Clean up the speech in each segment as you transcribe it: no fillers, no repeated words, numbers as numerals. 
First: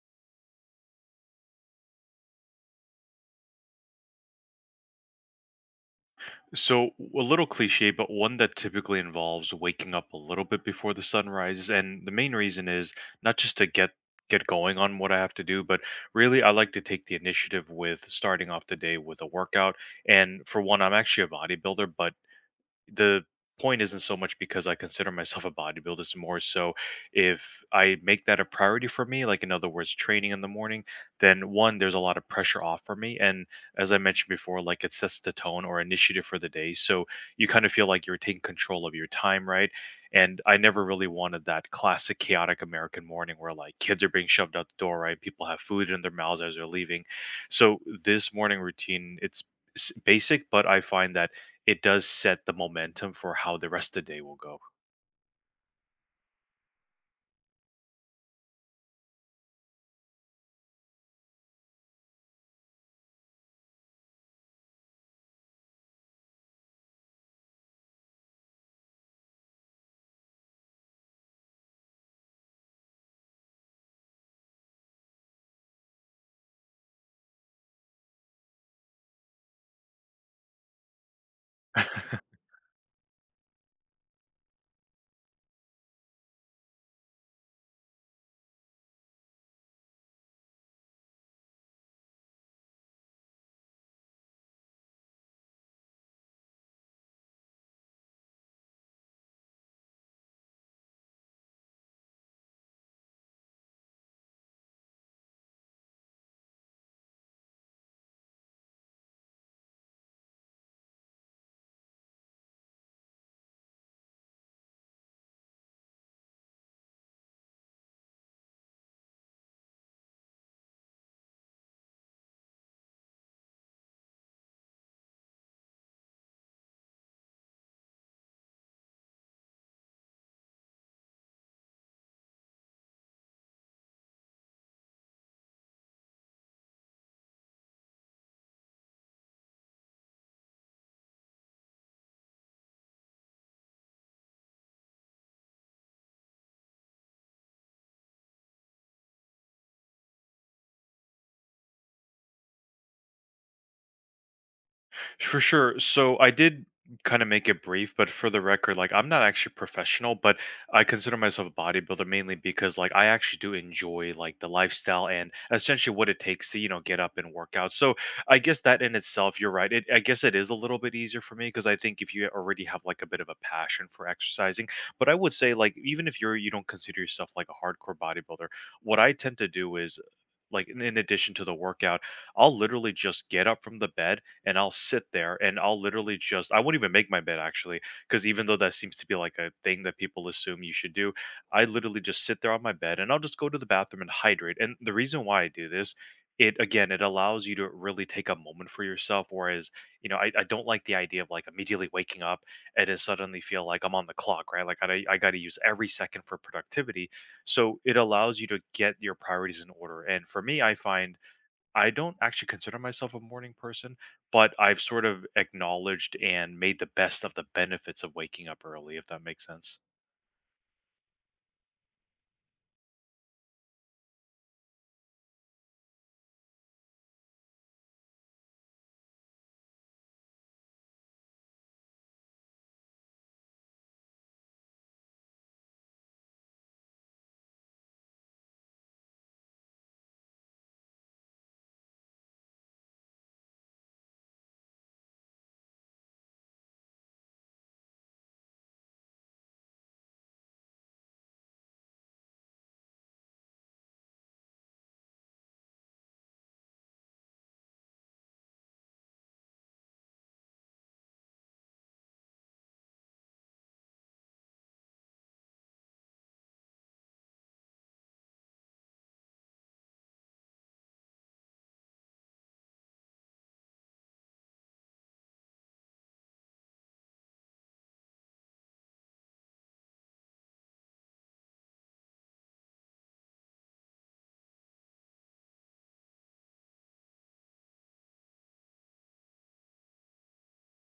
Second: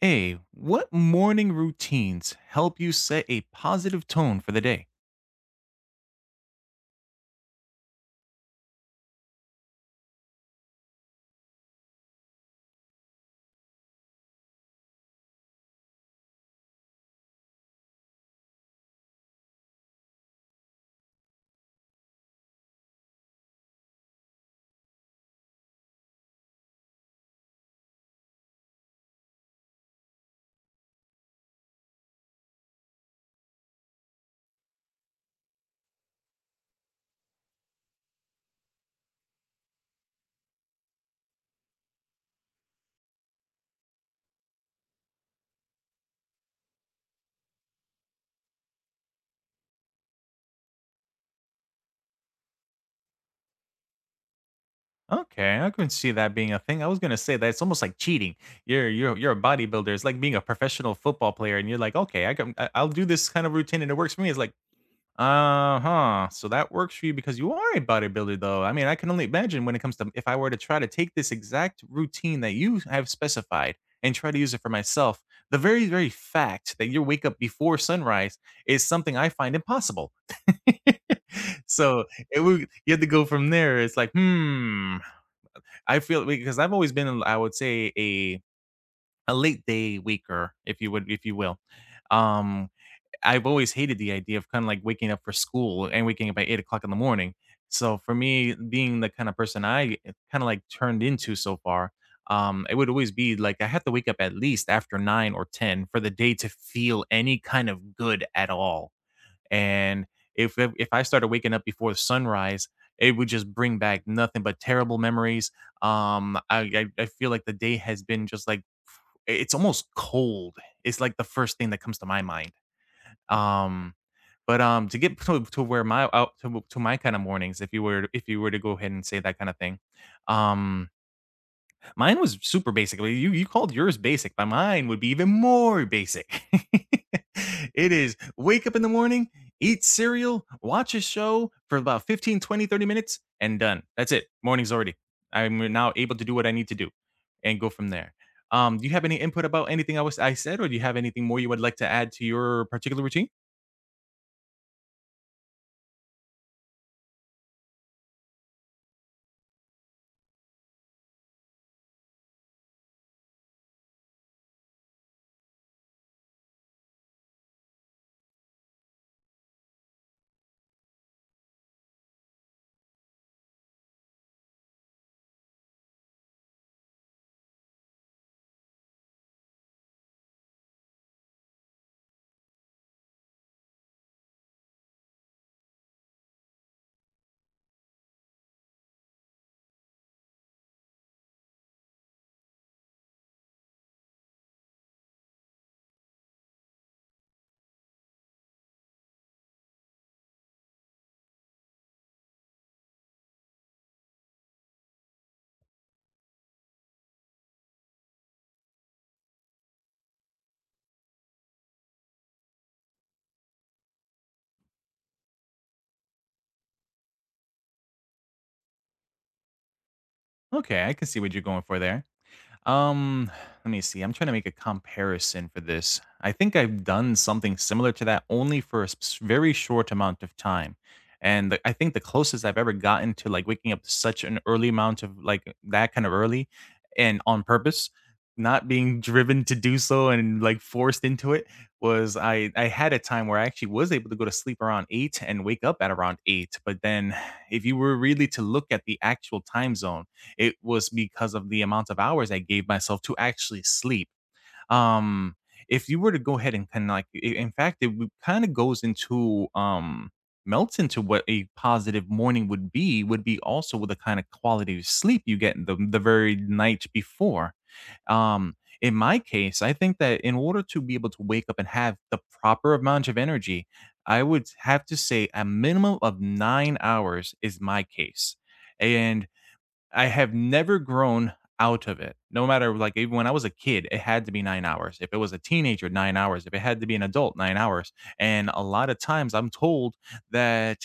Hey, what morning routines help you set a positive tone for the day? So, a little cliche, but one that typically involves waking up a little bit before the sun rises. And the main reason is not just to get going on what I have to do, but really I like to take the initiative with starting off the day with a workout. And for one, I'm actually a bodybuilder, but the point isn't so much because I consider myself a bodybuilder, it's more so if I make that a priority for me, like in other words, training in the morning, then one, there's a lot of pressure off for me. And as I mentioned before, like it sets the tone or initiative for the day. So you kind of feel like you're taking control of your time, right? And I never really wanted that classic chaotic American morning where like kids are being shoved out the door, right? People have food in their mouths as they're leaving. So this morning routine, it's basic, but I find that it does set the momentum for how the rest of the day will go. Okay, I can see that being a thing. I was gonna say that it's almost like cheating. You're a bodybuilder. It's like being a professional football player, and you're like, okay, I'll do this kind of routine, and it works for me. It's like, uh huh. So that works for you because you are a bodybuilder, though. I mean, I can only imagine when it comes to if I were to try to take this exact routine that you have specified and try to use it for myself. The very very fact that you wake up before sunrise is something I find impossible so it would you have to go from there. It's like, I feel because I've always been, I would say, a late day waker, if you would, if you will. Um, I've always hated the idea of kind of like waking up for school and waking up at 8 o'clock in the morning. So for me, being the kind of person I kind of like turned into so far, it would always be like I have to wake up at least after nine or ten for the day to feel any kind of good at all. And if I started waking up before sunrise, it would just bring back nothing but terrible memories. I feel like the day has been just like it's almost cold. It's like the first thing that comes to my mind. Um, but to to where my out to my kind of mornings, if you were to go ahead and say that kind of thing, um, mine was super basic. Well, you called yours basic, but mine would be even more basic. It is wake up in the morning, eat cereal, watch a show for about 15, 20, 30 minutes, and done. That's it. Morning's already. I'm now able to do what I need to do and go from there. Do you have any input about anything I said, or do you have anything more you would like to add to your particular routine? For sure. So I did kind of make it brief, but for the record, like I'm not actually professional, but I consider myself a bodybuilder mainly because like I actually do enjoy like the lifestyle and essentially what it takes to, you know, get up and work out. So I guess that in itself, you're right. It, I guess it is a little bit easier for me because I think if you already have like a bit of a passion for exercising, but I would say like even if you don't consider yourself like a hardcore bodybuilder, what I tend to do is like in addition to the workout, I'll literally just get up from the bed and I'll sit there and I'll literally just I won't even make my bed actually because even though that seems to be like a thing that people assume you should do, I literally just sit there on my bed and I'll just go to the bathroom and hydrate. And the reason why I do this, it again, it allows you to really take a moment for yourself. Whereas, you know, I don't like the idea of like immediately waking up and then suddenly feel like I'm on the clock, right? Like I got to use every second for productivity. So it allows you to get your priorities in order. And for me, I find I don't actually consider myself a morning person, but I've sort of acknowledged and made the best of the benefits of waking up early, if that makes sense. Okay, I can see what you're going for there. Um, let me see. I'm trying to make a comparison for this. I think I've done something similar to that only for a very short amount of time. And I think the closest I've ever gotten to like waking up such an early amount of like that kind of early and on purpose, not being driven to do so and like forced into it was I had a time where I actually was able to go to sleep around 8 and wake up at around 8, but then if you were really to look at the actual time zone it was because of the amount of hours I gave myself to actually sleep. Um, if you were to go ahead and kind of like, in fact, it kind of goes into melts into what a positive morning would be also with the kind of quality of sleep you get the very night before. In my case I think that in order to be able to wake up and have the proper amount of energy I would have to say a minimum of 9 hours is my case, and I have never grown out of it. No matter, like, even when I was a kid, it had to be 9 hours. If it was a teenager, 9 hours. If it had to be an adult, 9 hours. And a lot of times I'm told that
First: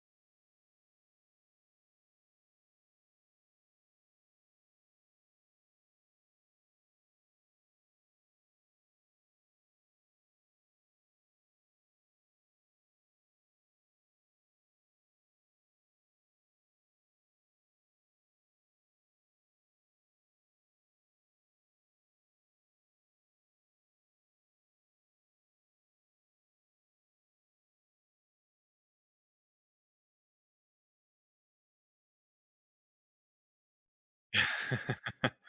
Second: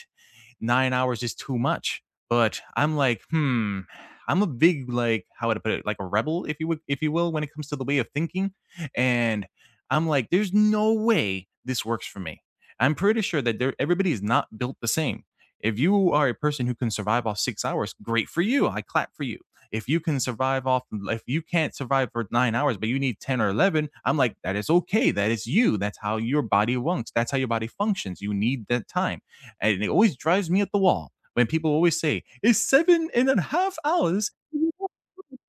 9 hours is too much. But I'm like, "Hmm." I'm a big, like how would I put it? Like a rebel, if you would if you will, when it comes to the way of thinking, and I'm like, "There's no way this works for me." I'm pretty sure that there everybody is not built the same. If you are a person who can survive off 6 hours, great for you, I clap for you. If you can survive off if you can't survive for 9 hours, but you need 10 or 11, I'm like, "That is okay. That is you. That's how your body wants. That's how your body functions. You need that time." And it always drives me at the wall when people always say, it's seven and a half hours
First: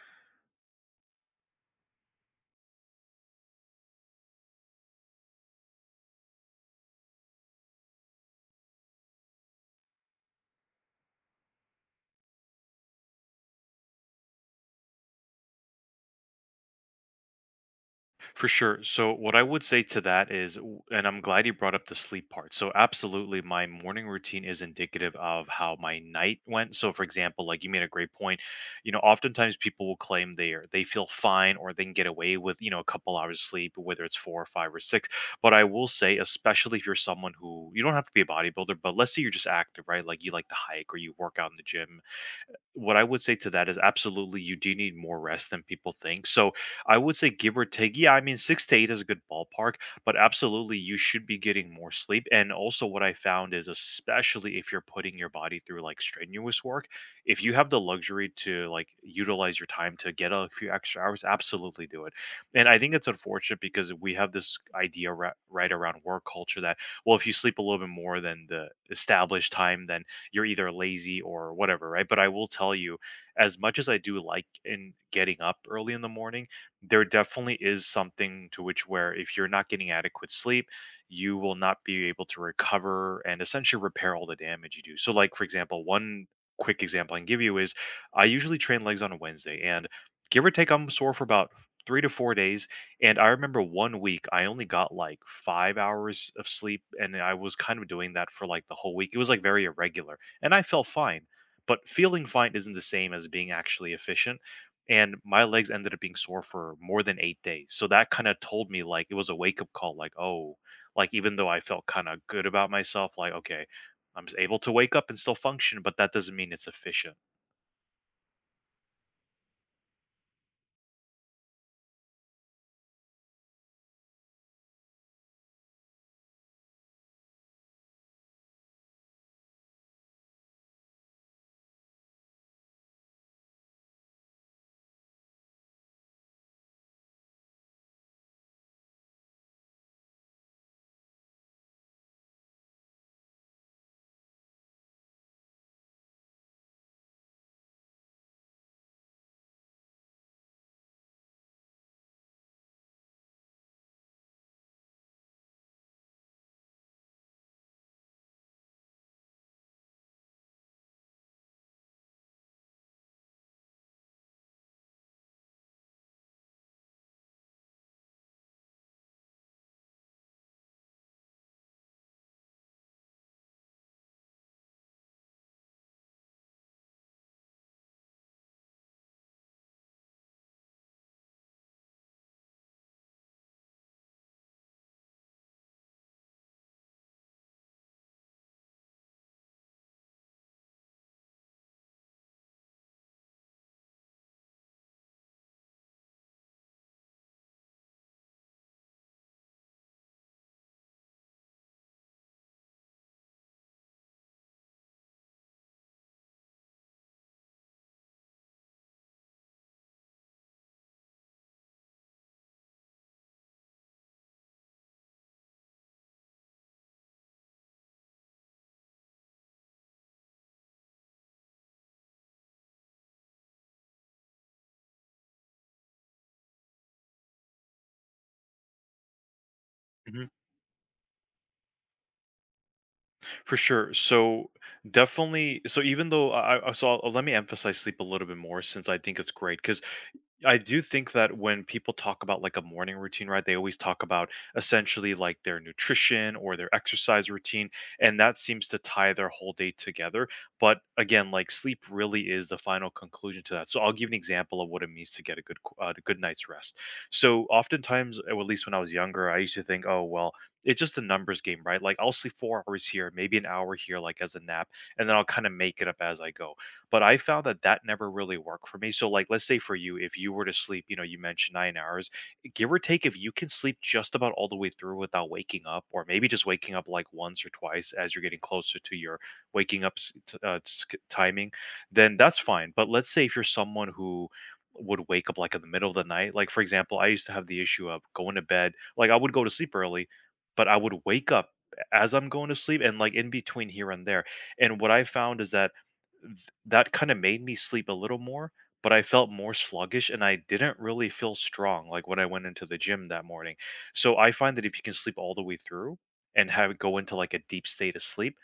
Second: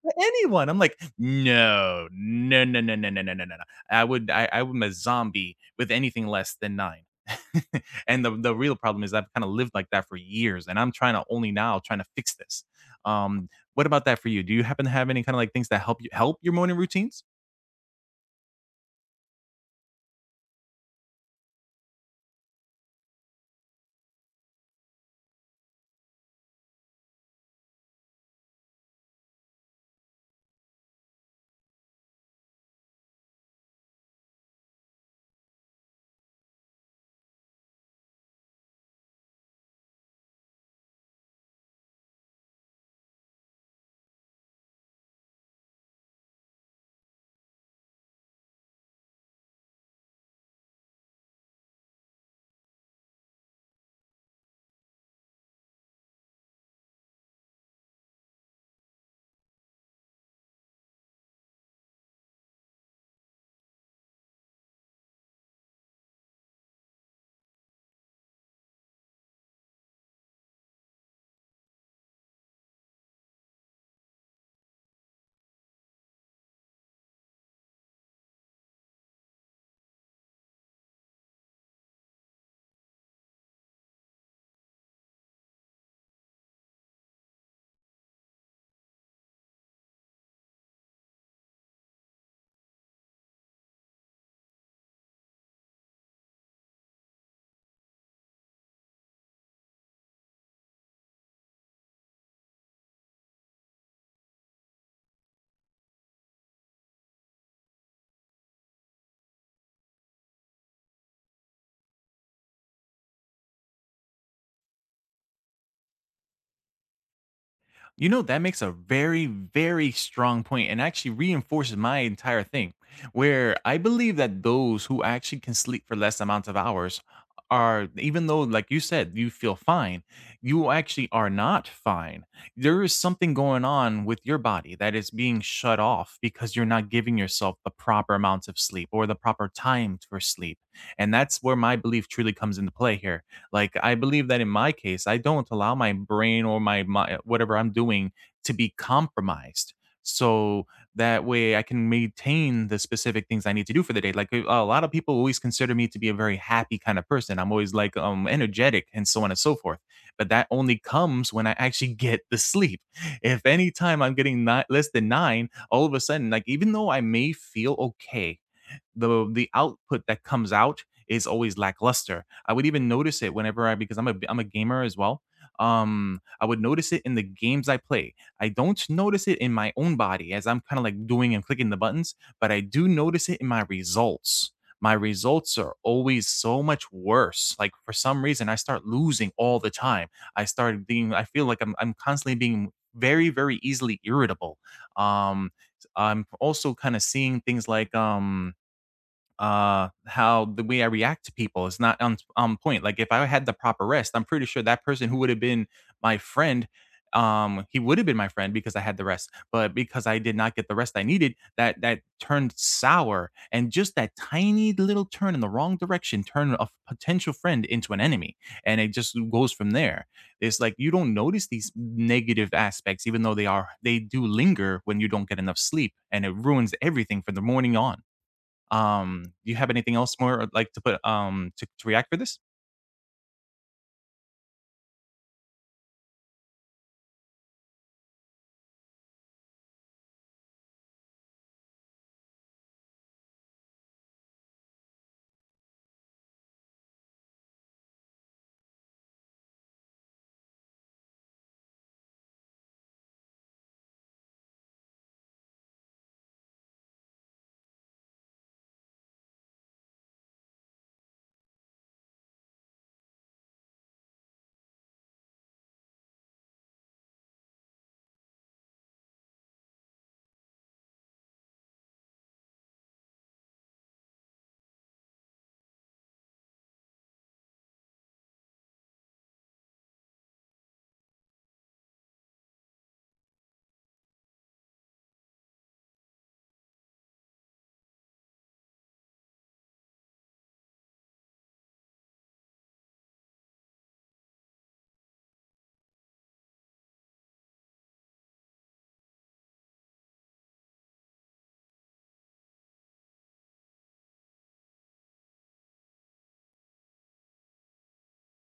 for anyone. I'm like, no, no, no, no, no, no, no, no, no, no. I would, I am a zombie with anything less than nine. And the real problem is I've kind of lived like that for years and I'm trying to only now trying to fix this. Um, what about that for you? Do you happen to have any kind of like things that help you help your morning routines? For sure. So, what I would say to that is, and I'm glad you brought up the sleep part. So, absolutely, my morning routine is indicative of how my night went. So, for example, like you made a great point. You know, oftentimes people will claim they feel fine or they can get away with you know a couple hours sleep, whether it's four or five or six. But I will say, especially if you're someone who you don't have to be a bodybuilder, but let's say you're just active, right? Like you like to hike or you work out in the gym, what I would say to that is absolutely you do need more rest than people think. So I would say give or take, yeah, I mean six to eight is a good ballpark, but absolutely you should be getting more sleep. And also what I found is especially if you're putting your body through like strenuous work, if you have the luxury to like utilize your time to get a few extra hours, absolutely do it. And I think it's unfortunate because we have this idea right around work culture that well, if you sleep a little bit more than the established time, then you're either lazy or whatever, right? But I will tell you, as much as I do like in getting up early in the morning, there definitely is something to which where if you're not getting adequate sleep, you will not be able to recover and essentially repair all the damage you do. So, like for example, one quick example I can give you is I usually train legs on a Wednesday and give or take, I'm sore for about 3 to 4 days. And I remember one week I only got like 5 hours of sleep, and I was kind of doing that for like the whole week. It was like very irregular and I felt fine. But feeling fine isn't the same as being actually efficient. And my legs ended up being sore for more than 8 days. So that kind of told me like it was a wake up call, like, oh, like even though I felt kind of good about myself, like, okay, able to wake up and still function, but that doesn't mean it's efficient. You know, that makes a very, very strong point and actually reinforces my entire thing, where I believe that those who actually can sleep for less amounts of hours are, even though, like you said, you feel fine, you actually are not fine. There is something going on with your body that is being shut off because you're not giving yourself the proper amounts of sleep or the proper time for sleep. And that's where my belief truly comes into play here. Like I believe that in my case, I don't allow my brain or my whatever I'm doing to be compromised. So that way I can maintain the specific things I need to do for the day. Like a lot of people always consider me to be a very happy kind of person. I'm always like energetic and so on and so forth. But that only comes when I actually get the sleep. If any time less than nine, all of a sudden, like even though I may feel okay the output that comes out is always lackluster. I would even notice it whenever I because I'm a gamer as well. I would notice it in the games I play. I don't notice it in my own body as I'm kind of like doing and clicking the buttons, but I do notice it in my results. My results are always so much worse. Like for some reason, I start losing all the time. I started being. I feel like I'm constantly being very very easily irritable. Um, I'm also kind of seeing things like how the way I react to people is not on point. Like if I had the proper rest, I'm pretty sure that person who would have been my friend, he would have been my friend because I had the rest. But because I did not get the rest I needed, that turned sour, and just that tiny little turn in the wrong direction turned a potential friend into an enemy, and it just goes from there. It's like you don't notice these negative aspects, even though they do linger when you don't get enough sleep, and it ruins everything from the morning on. Do you have anything else Hmm. more, like, to put, to react for this? For sure. So definitely. So even though let me emphasize sleep a little bit more since I think it's great because I do think that when people talk about like a morning routine, right, they always talk about essentially like their nutrition or their exercise routine. And that seems to tie their whole day together. But again, like sleep really is the final conclusion to that. So I'll give an example of what it means to get a a good night's rest. So oftentimes, at least when I was younger, I used to think, oh, well, it's just a numbers game, right? Like I'll sleep 4 hours here, maybe an hour here, like as a nap, and then I'll kind of make it up as I go. But I found that that never really worked for me. So, like, let's say for you, if you were to sleep, you know, you mentioned 9 hours, give or take, if you can sleep just about all the way through without waking up, or maybe just waking up like once or twice as you're getting closer to your waking up s- t- s- timing, then that's fine. But let's say if you're someone who would wake up like in the middle of the night, like for example, I used to have the issue of going to bed, like I would go to sleep early, but I would wake up as I'm going to sleep and like in between here and there. And what I found is that th that kinda made me sleep a little more, but I felt more sluggish and I didn't really feel strong, like, when I went into the gym that morning. So, I find that if you can sleep all the way through and have it go into, like, a deep state of sleep,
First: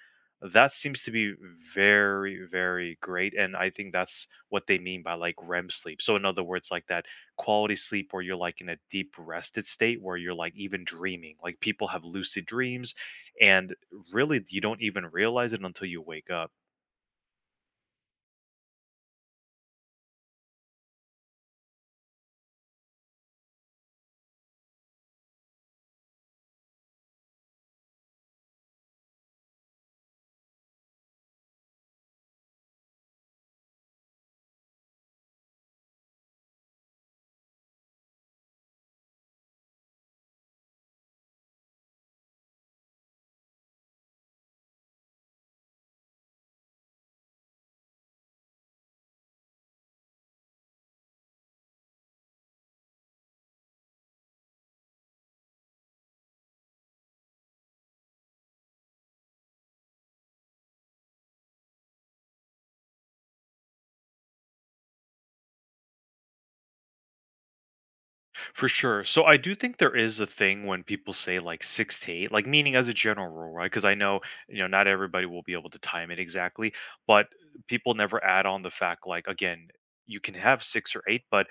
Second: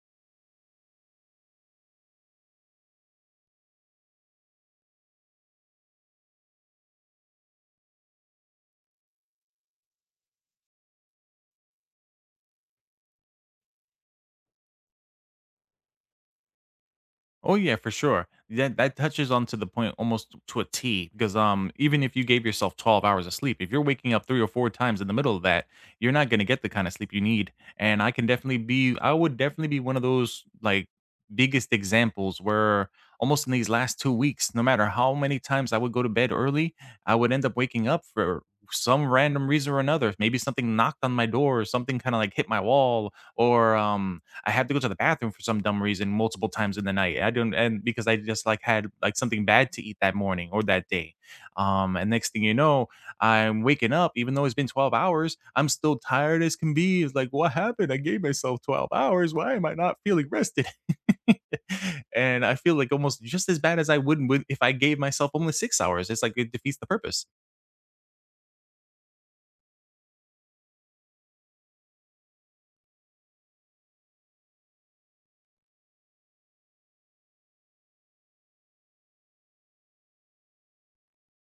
that seems to be very, very great, and I think that's what they mean by, like, REM sleep. So, in other words, like, that quality sleep where you're, like, in a deep rested state where you're, like, even dreaming. Like, people have lucid dreams, and really, you don't even realize it until you wake up. Oh yeah, for sure. That touches onto the point almost to a T because even if you gave yourself 12 hours of sleep, if you're waking up 3 or 4 times in the middle of that, you're not going to get the kind of sleep you need. And I would definitely be one of those like biggest examples where almost in these last 2 weeks, no matter how many times I would go to bed early, I would end up waking up for some random reason or another. Maybe something knocked on my door or something kind of like hit my wall or I had to go to the bathroom for some dumb reason multiple times in the night. I don't and because I just like had like something bad to eat that morning or that day. And next thing you know, I'm waking up even though it's been 12 hours, I'm still tired as can be. It's like what happened? I gave myself 12 hours. Why am I not feeling rested? And I feel like almost just as bad as I would with if I gave myself only 6 hours. It's like it defeats the purpose. For sure. So I do think there is a thing when people say like six to eight, like meaning as a general rule, right? Because I know, you know, not everybody will be able to time it exactly, but people never add on the fact, like, again, you can have six or eight, but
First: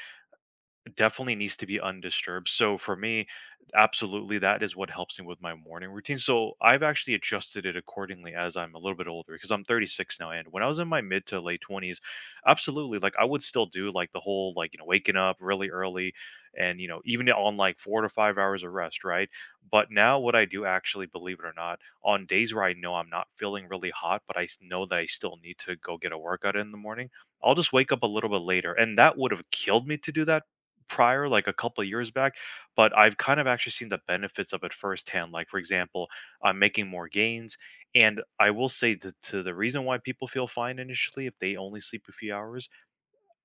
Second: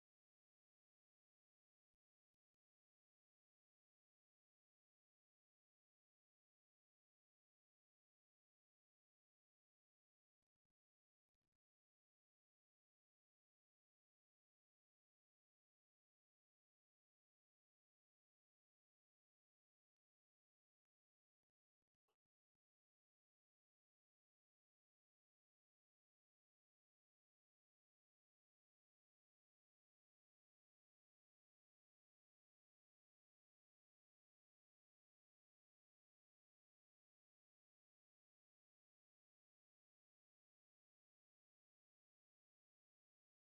definitely needs to be undisturbed. So for me, absolutely that is what helps me with my morning routine. So I've actually adjusted it accordingly as I'm a little bit older because I'm 36 now and when I was in my mid to late 20s, absolutely like I would still do like the whole like you know waking up really early and you know even on like 4 to 5 hours of rest, right? But now what I do actually believe it or not on days where I know I'm not feeling really hot but I know that I still need to go get a workout in the morning, I'll just wake up a little bit later. And that would have killed me to do that prior, like a couple of years back, but I've kind of actually seen the benefits of it firsthand. Like, for example, I'm making more gains. And I will say that to the reason why people feel fine initially if they only sleep a few hours.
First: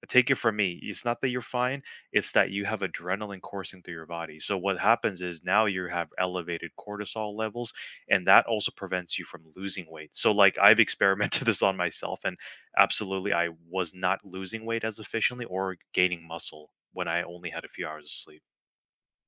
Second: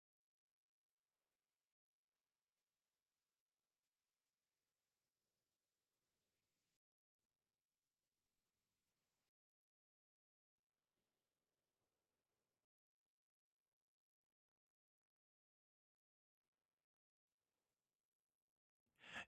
Take it from me. It's not that you're fine, it's that you have adrenaline coursing through your body. So what happens is now you have elevated cortisol levels and that also prevents you from losing weight. So like I've experimented this on myself and absolutely I was not losing weight as efficiently or gaining muscle when I only had a few hours of sleep.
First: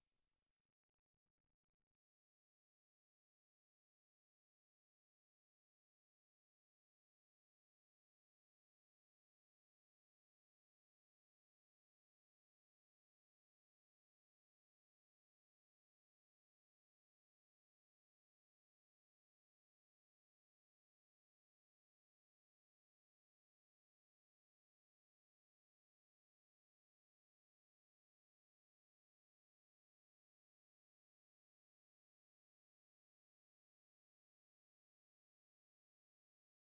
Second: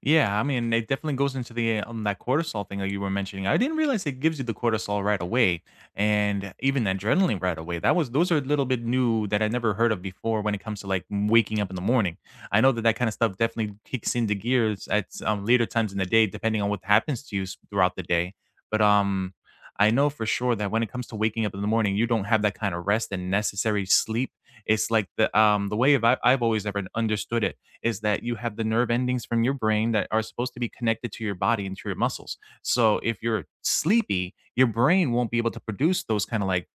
Yeah, I mean, it definitely goes into the on that cortisol thing that you were mentioning. I didn't realize it gives you the cortisol right away, and even adrenaline right away. That was those are a little bit new that I never heard of before when it comes to waking up in the morning. I know that that kind of stuff definitely kicks into gears at later times in the day, depending on what happens to you throughout the day. But I know for sure that when it comes to waking up in the morning, you don't have that kind of rest and necessary sleep. It's like the way of I've always ever understood it is that you have the nerve endings from your brain that are supposed to be connected to your body and to your muscles. So if you're sleepy, your brain won't be able to produce those kind of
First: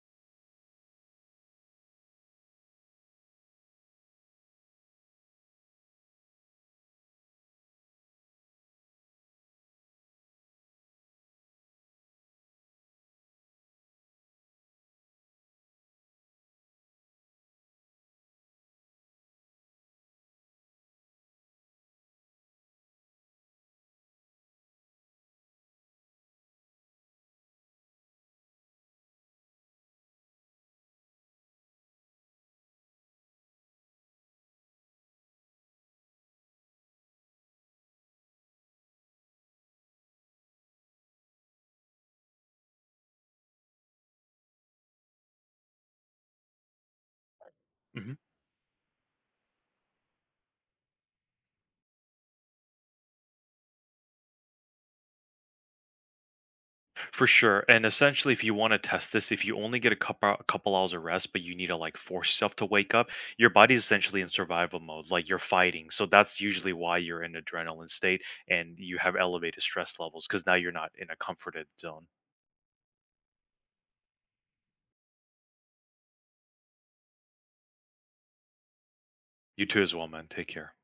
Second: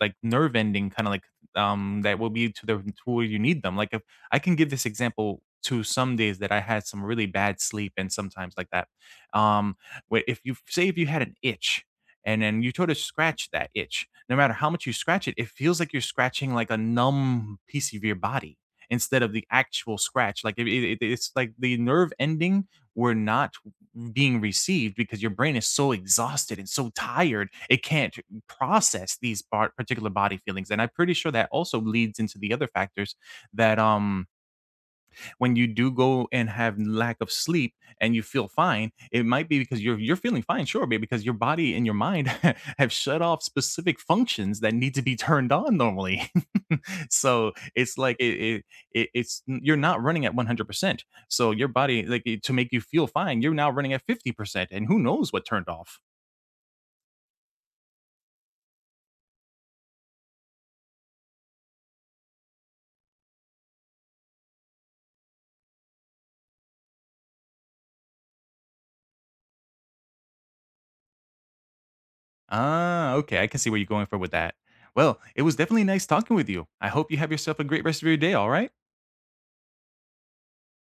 like nerve ending kind of like that will be to where you need them like if I can give this example to some days that I had some really bad sleep and sometimes like that um where if you say if you had an itch and then you try to scratch that itch no matter how much you scratch it it feels like you're scratching like a numb piece of your body instead of the actual scratch like it's like the nerve ending were not being received because your brain is so exhausted and so tired it can't process these bar particular body feelings, and I'm pretty sure that also leads into the other factors that, when you do go and have lack of sleep and you feel fine, it might be because you're feeling fine, sure, but because your body and your mind have shut off specific functions that need to be turned on normally. So, it's Mhm. like it's you're not running at 100%. So, your body like, eh, to make you feel fine, you're now running at 50%, and who knows what turned off? For sure. And essentially, if you want to test this, if you only get a couple hours of rest, but you need to like force yourself to wake up, your body's essentially in survival mode, like you're fighting. So that's usually why you're in adrenaline state and you have elevated stress levels because now you're not in a comforted zone. Ah, okay. I can see where you're going for with that. Well, it was definitely nice talking with you. I hope you have yourself a great rest of your day, all right? You too as well, man. Take care.